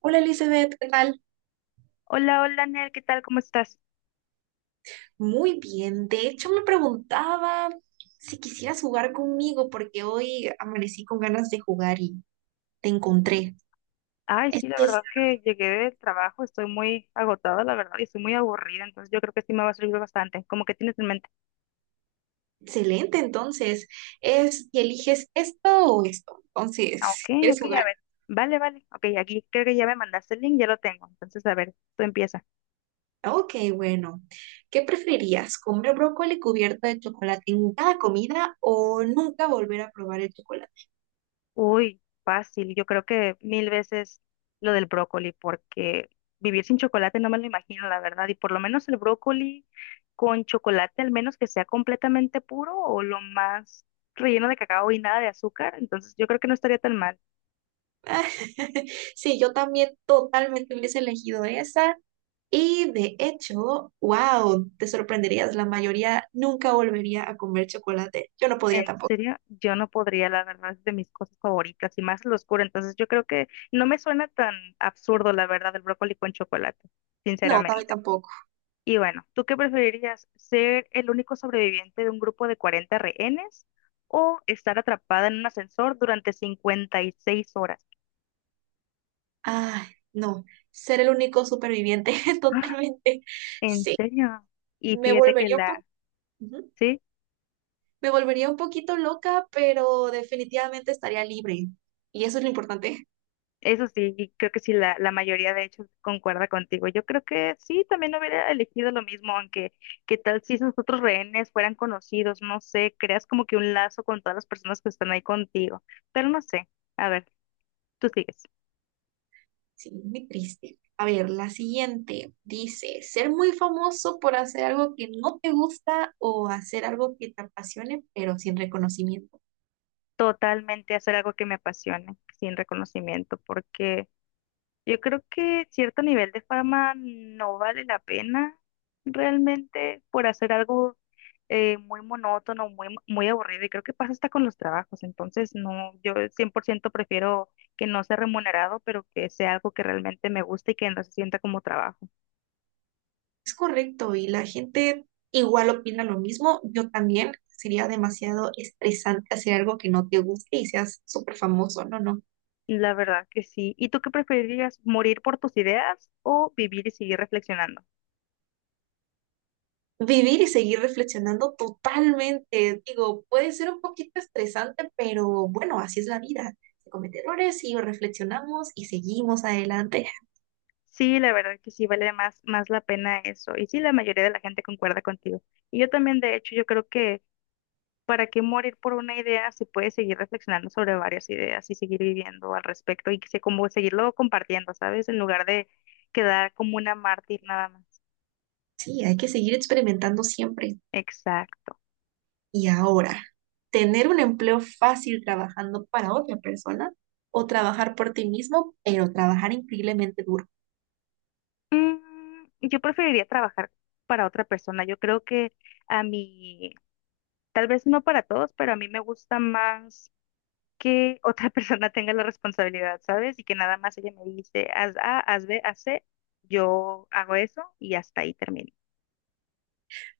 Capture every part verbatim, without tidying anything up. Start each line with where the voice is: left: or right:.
right: Hola Elizabeth, ¿qué tal?
left: Hola, hola, Ner, ¿qué tal? ¿Cómo estás?
right: Muy bien, de hecho me preguntaba si quisieras jugar conmigo porque hoy amanecí con ganas de jugar y te encontré.
left: Ay, sí,
right: Esto
left: la
right: es
left: verdad que llegué del trabajo, estoy muy agotada, la verdad, y estoy muy aburrida, entonces yo creo que sí me va a servir bastante. ¿Como que tienes en mente?
right: excelente, entonces, es que eliges esto o esto.
left: Ah,
right: Entonces,
left: ok,
right: ¿quieres
left: ok, a
right: jugar?
left: ver. Vale, vale. Ok, aquí creo que ya me mandaste el link, ya lo tengo. Entonces, a ver, tú empieza.
right: Ok, bueno, ¿qué preferirías? ¿Comer brócoli cubierto de chocolate en cada comida o nunca volver a probar el chocolate?
left: Uy, fácil. Yo creo que mil veces lo del brócoli, porque vivir sin chocolate no me lo imagino, la verdad. Y por lo menos el brócoli con chocolate, al menos que sea completamente puro o lo más relleno de cacao y nada de azúcar. Entonces yo creo que no estaría tan mal.
right: Sí, yo también totalmente hubiese elegido esa. Y de hecho, wow, te sorprenderías, la mayoría nunca volvería a comer chocolate. Yo no
left: En
right: podría tampoco.
left: serio, yo no podría, la verdad, es de mis cosas favoritas y más lo oscuro. Entonces yo creo que no me suena tan absurdo, la verdad, el brócoli con chocolate,
right: No, también
left: sinceramente.
right: tampoco.
left: Y bueno, ¿tú qué preferirías? ¿Ser el único sobreviviente de un grupo de cuarenta rehenes o estar atrapada en un ascensor durante cincuenta y seis horas?
right: Ay, no, ser el único superviviente,
left: Ah,
right: totalmente.
left: ¿en
right: Sí,
left: serio? Y
right: me
left: fíjate que
right: volvería un po-
left: la,
right: ujú.
left: sí,
right: Me volvería un poquito loca, pero definitivamente estaría libre. Y eso es lo importante.
left: eso sí, y creo que sí, la, la mayoría de hecho concuerda contigo. Yo creo que sí, también hubiera elegido lo mismo, aunque qué tal si esos otros rehenes fueran conocidos, no sé, creas como que un lazo con todas las personas que están ahí contigo, pero no sé, a ver, tú sigues.
right: Sí, muy triste. A ver, la siguiente dice, ser muy famoso por hacer algo que no te gusta o hacer algo que te apasione, pero sin reconocimiento.
left: Totalmente hacer algo que me apasione, sin reconocimiento, porque yo creo que cierto nivel de fama no vale la pena realmente por hacer algo eh, muy monótono, muy, muy aburrido, y creo que pasa hasta con los trabajos, entonces no, yo cien por ciento prefiero que no sea remunerado, pero que sea algo que realmente me guste y que no se sienta como trabajo.
right: Es correcto, y la gente igual opina lo mismo. Yo también sería demasiado estresante hacer algo que no te guste y seas súper famoso. No, no.
left: La verdad que sí. ¿Y tú qué preferirías, morir por tus ideas o vivir y seguir reflexionando?
right: Vivir y seguir reflexionando totalmente. Digo, puede ser un poquito estresante, pero bueno, así es la vida. Se comete errores y reflexionamos y seguimos adelante.
left: Sí, la verdad que sí vale más, más la pena eso. Y sí, la mayoría de la gente concuerda contigo. Y yo también, de hecho, yo creo que para qué morir por una idea se puede seguir reflexionando sobre varias ideas y seguir viviendo al respecto y que se, como seguirlo compartiendo, ¿sabes? En lugar de quedar como una mártir nada más.
right: Sí, hay que seguir experimentando siempre.
left: Exacto.
right: Y ahora, ¿tener un empleo fácil trabajando para otra persona o trabajar por ti mismo, pero trabajar increíblemente duro?
left: Mm, yo preferiría trabajar para otra persona. Yo creo que a mí, tal vez no para todos, pero a mí me gusta más que otra persona tenga la responsabilidad, ¿sabes? Y que nada más ella me dice, haz A, haz B, haz C, yo hago eso y hasta ahí termino.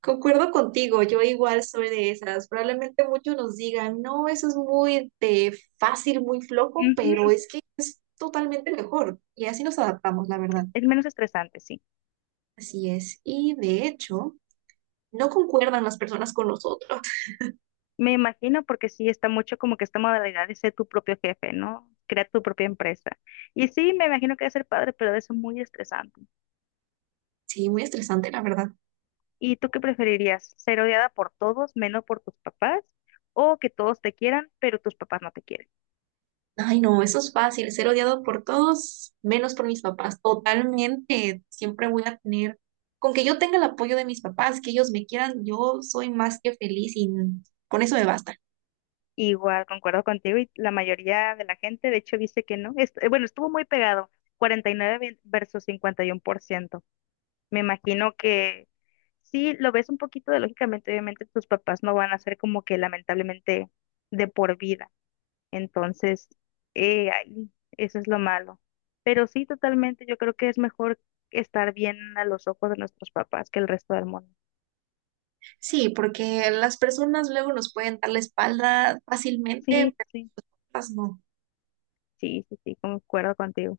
right: Concuerdo contigo, yo igual soy de esas. Probablemente muchos nos digan, no, eso es muy de fácil, muy flojo,
left: Ujú,
right: pero
left: ujú.
right: es que totalmente mejor. Y así nos adaptamos, la verdad.
left: Es menos estresante, sí.
right: Así es. Y de hecho, no concuerdan las personas con nosotros.
left: Me imagino porque sí está mucho como que esta modalidad de ser tu propio jefe, ¿no? Crear tu propia empresa. Y sí, me imagino que debe ser padre, pero debe ser muy estresante.
right: Sí, muy estresante, la verdad.
left: ¿Y tú qué preferirías? ¿Ser odiada por todos, menos por tus papás? ¿O que todos te quieran, pero tus papás no te quieran?
right: Ay, no, eso es fácil, ser odiado por todos, menos por mis papás, totalmente. Siempre voy a tener, con que yo tenga el apoyo de mis papás, que ellos me quieran, yo soy más que feliz y con eso me basta.
left: Igual, concuerdo contigo y la mayoría de la gente, de hecho, dice que no. Est- eh, bueno, estuvo muy pegado, cuarenta y nueve ve- versus cincuenta y uno por ciento. Me imagino que sí, lo ves un poquito de lógicamente, obviamente tus papás no van a ser como que lamentablemente de por vida. Entonces, eh, ay, eso es lo malo. Pero sí, totalmente, yo creo que es mejor estar bien a los ojos de nuestros papás que el resto del mundo.
right: Sí, porque las personas luego nos pueden dar la espalda
left: Sí,
right: fácilmente, pero
left: sí,
right: las no.
left: sí, sí, sí, concuerdo contigo.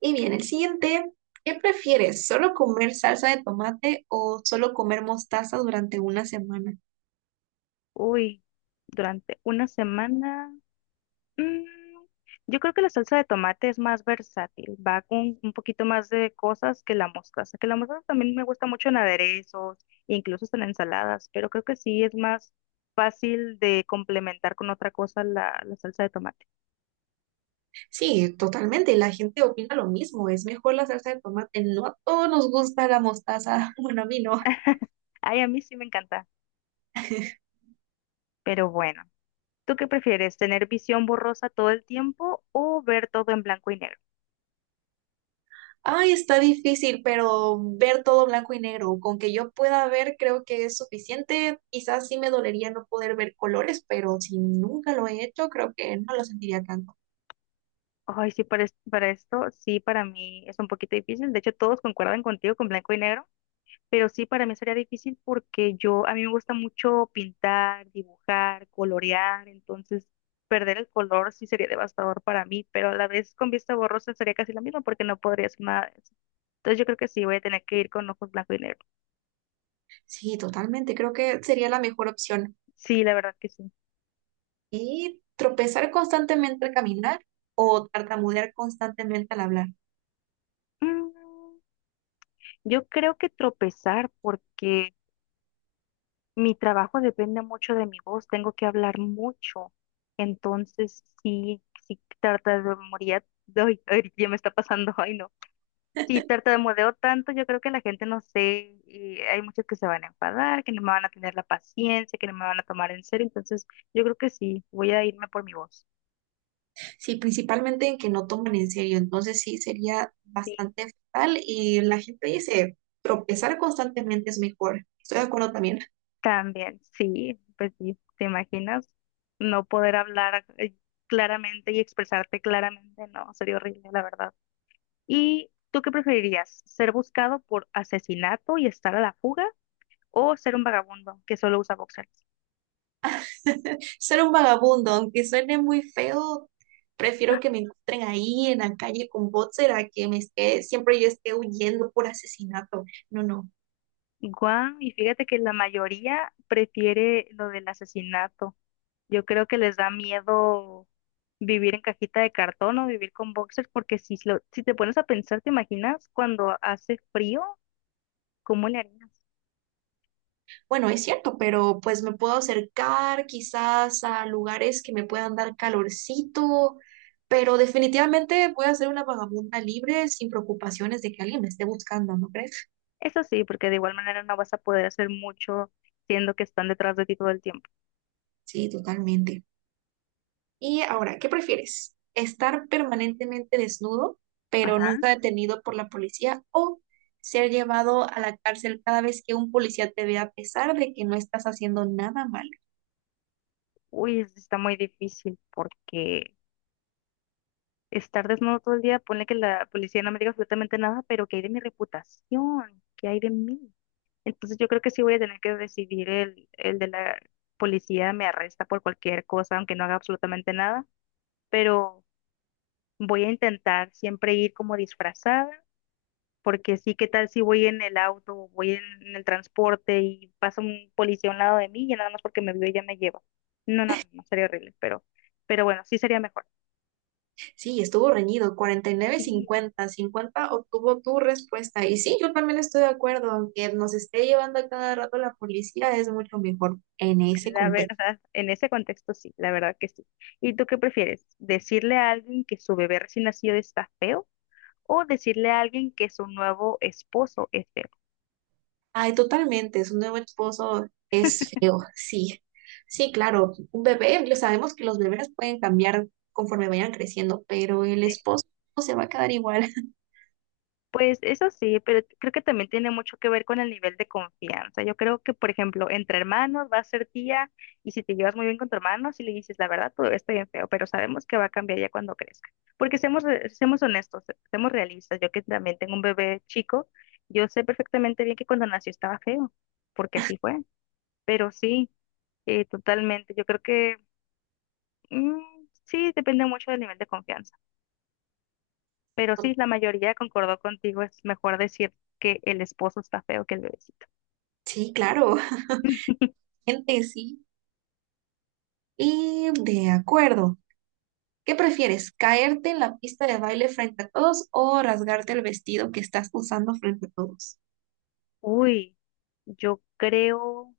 right: Y bien, el siguiente, ¿qué prefieres? ¿Solo comer salsa de tomate o solo comer mostaza durante una semana?
left: Uy, durante una semana. Mm, Yo creo que la salsa de tomate es más versátil, va con un poquito más de cosas que la mostaza, que la mostaza también me gusta mucho en aderezos, incluso hasta en ensaladas, pero creo que sí es más fácil de complementar con otra cosa la, la salsa de tomate.
right: Sí, totalmente. La gente opina lo mismo. Es mejor la salsa de tomate. No a todos nos gusta la mostaza. Bueno, a mí no.
left: Ay, a mí sí me encanta, pero bueno, ¿tú qué prefieres? ¿Tener visión borrosa todo el tiempo o ver todo en blanco y negro?
right: Ay, está difícil, pero ver todo blanco y negro. Con que yo pueda ver, creo que es suficiente. Quizás sí me dolería no poder ver colores, pero si nunca lo he hecho, creo que no lo sentiría tanto.
left: Ay, sí, para, es- para esto, sí, para mí es un poquito difícil. De hecho, todos concuerdan contigo con blanco y negro. Pero sí, para mí sería difícil porque yo, a mí me gusta mucho pintar, dibujar, colorear, entonces perder el color sí sería devastador para mí, pero a la vez con vista borrosa sería casi lo mismo porque no podría hacer nada de eso. Entonces yo creo que sí, voy a tener que ir con ojos blanco y negro.
right: Sí, totalmente. Creo que sería la mejor opción.
left: Sí, la verdad que sí.
right: Y tropezar constantemente al caminar o tartamudear constantemente al hablar.
left: Mm, yo creo que tropezar porque mi trabajo depende mucho de mi voz, tengo que hablar mucho, entonces sí, sí trata de trataría, ay, ay, ya me está pasando, ay no. Si tartamudeo tanto, yo creo que la gente no sé, y hay muchos que se van a enfadar, que no me van a tener la paciencia, que no me van a tomar en serio, entonces yo creo que sí, voy a irme por mi voz.
right: Sí, principalmente en que no toman en serio, entonces sí sería
left: Sí.
right: bastante fatal y la gente dice, tropezar constantemente es mejor. Estoy de acuerdo también.
left: También, sí, pues sí, ¿te imaginas no poder hablar eh, claramente y expresarte claramente? No, sería horrible, la verdad. ¿Y tú qué preferirías? ¿Ser buscado por asesinato y estar a la fuga o ser un vagabundo que solo usa boxers?
right: Ser un vagabundo, aunque suene muy feo, prefiero que me encuentren ahí en la calle con boxer a que me esté, siempre yo esté huyendo por asesinato. No, no.
left: Guau, y fíjate que la mayoría prefiere lo del asesinato. Yo creo que les da miedo vivir en cajita de cartón o vivir con boxers, porque si, lo- si te pones a pensar, ¿te imaginas cuando hace frío? ¿Cómo le harías?
right: Bueno, es cierto, pero pues me puedo acercar quizás a lugares que me puedan dar calorcito, pero definitivamente voy a ser una vagabunda libre sin preocupaciones de que alguien me esté buscando, ¿no crees?
left: Eso sí, porque de igual manera no vas a poder hacer mucho siendo que están detrás de ti todo el tiempo.
right: Sí, totalmente. Y ahora, ¿qué prefieres? ¿Estar permanentemente desnudo, pero
left: Ajá.
right: nunca detenido por la policía, o ser llevado a la cárcel cada vez que un policía te vea a pesar de que no estás haciendo nada malo?
left: Uy, eso está muy difícil porque estar desnudo todo el día, ponle que la policía no me diga absolutamente nada, pero ¿qué hay de mi reputación? ¿Qué hay de mí? Entonces yo creo que sí voy a tener que recibir el, el de la policía, me arresta por cualquier cosa, aunque no haga absolutamente nada, pero voy a intentar siempre ir como disfrazada, porque sí, ¿qué tal si voy en el auto o voy en, en el transporte y pasa un policía a un lado de mí y nada más porque me vio ya me lleva? No, no, no, no, sería horrible, pero, pero bueno, sí sería mejor.
right: Sí, estuvo reñido, Cuarenta y nueve,
left: Sí,
right: cincuenta, cincuenta. obtuvo tu respuesta. Y sí, yo también estoy de acuerdo, aunque nos esté llevando a cada rato la policía, es mucho mejor en ese
left: la
right: contexto.
left: verdad, en ese contexto sí, la verdad que sí. ¿Y tú qué prefieres? ¿Decirle a alguien que su bebé recién nacido está feo, o decirle a alguien que su nuevo esposo es feo?
right: Ay, totalmente, su nuevo esposo es feo, sí. Sí, claro, un bebé, lo sabemos que los bebés pueden cambiar conforme vayan creciendo, pero el esposo se va a quedar igual.
left: Pues eso sí, pero creo que también tiene mucho que ver con el nivel de confianza. Yo creo que, por ejemplo, entre hermanos va a ser tía y si te llevas muy bien con tu hermano, si le dices la verdad, todo está bien feo, pero sabemos que va a cambiar ya cuando crezca. Porque seamos, re- seamos honestos, seamos realistas. Yo que también tengo un bebé chico, yo sé perfectamente bien que cuando nació estaba feo, porque así fue. Pero sí, eh, totalmente. Yo creo que mm, sí, depende mucho del nivel de confianza. Pero sí, la mayoría concordó contigo, es mejor decir que el esposo está feo que el bebecito.
right: Sí, claro, gente, sí. Y de acuerdo. ¿Qué prefieres? ¿Caerte en la pista de baile frente a todos o rasgarte el vestido que estás usando frente a todos?
left: Uy, yo creo,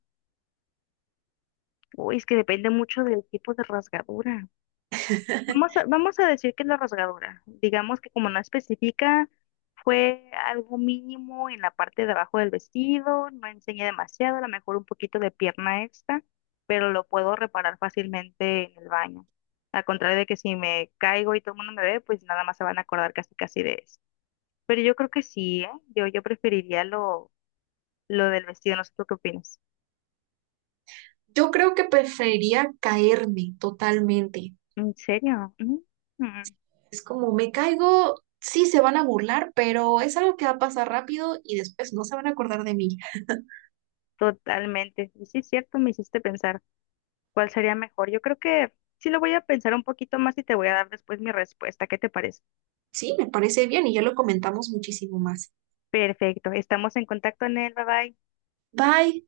left: uy, es que depende mucho del tipo de rasgadura. Vamos a, vamos a decir que es la rasgadura. Digamos que como no especifica, fue algo mínimo en la parte de abajo del vestido, no enseñé demasiado, a lo mejor un poquito de pierna extra, pero lo puedo reparar fácilmente en el baño. Al contrario de que si me caigo y todo el mundo me ve, pues nada más se van a acordar casi casi de eso. Pero yo creo que sí, ¿eh? Yo, yo preferiría lo, lo del vestido, no sé tú qué opinas.
right: Yo creo que preferiría caerme totalmente.
left: ¿En serio? Mm, mm,
right: Es como me caigo, sí se van a burlar, pero es algo que va a pasar rápido y después no se van a acordar de mí.
left: totalmente. Y sí, es cierto, me hiciste pensar cuál sería mejor. Yo creo que sí lo voy a pensar un poquito más y te voy a dar después mi respuesta. ¿Qué te parece?
right: Sí, me parece bien y ya lo comentamos muchísimo más.
left: Perfecto, estamos en contacto, Nel, bye bye.
right: Bye.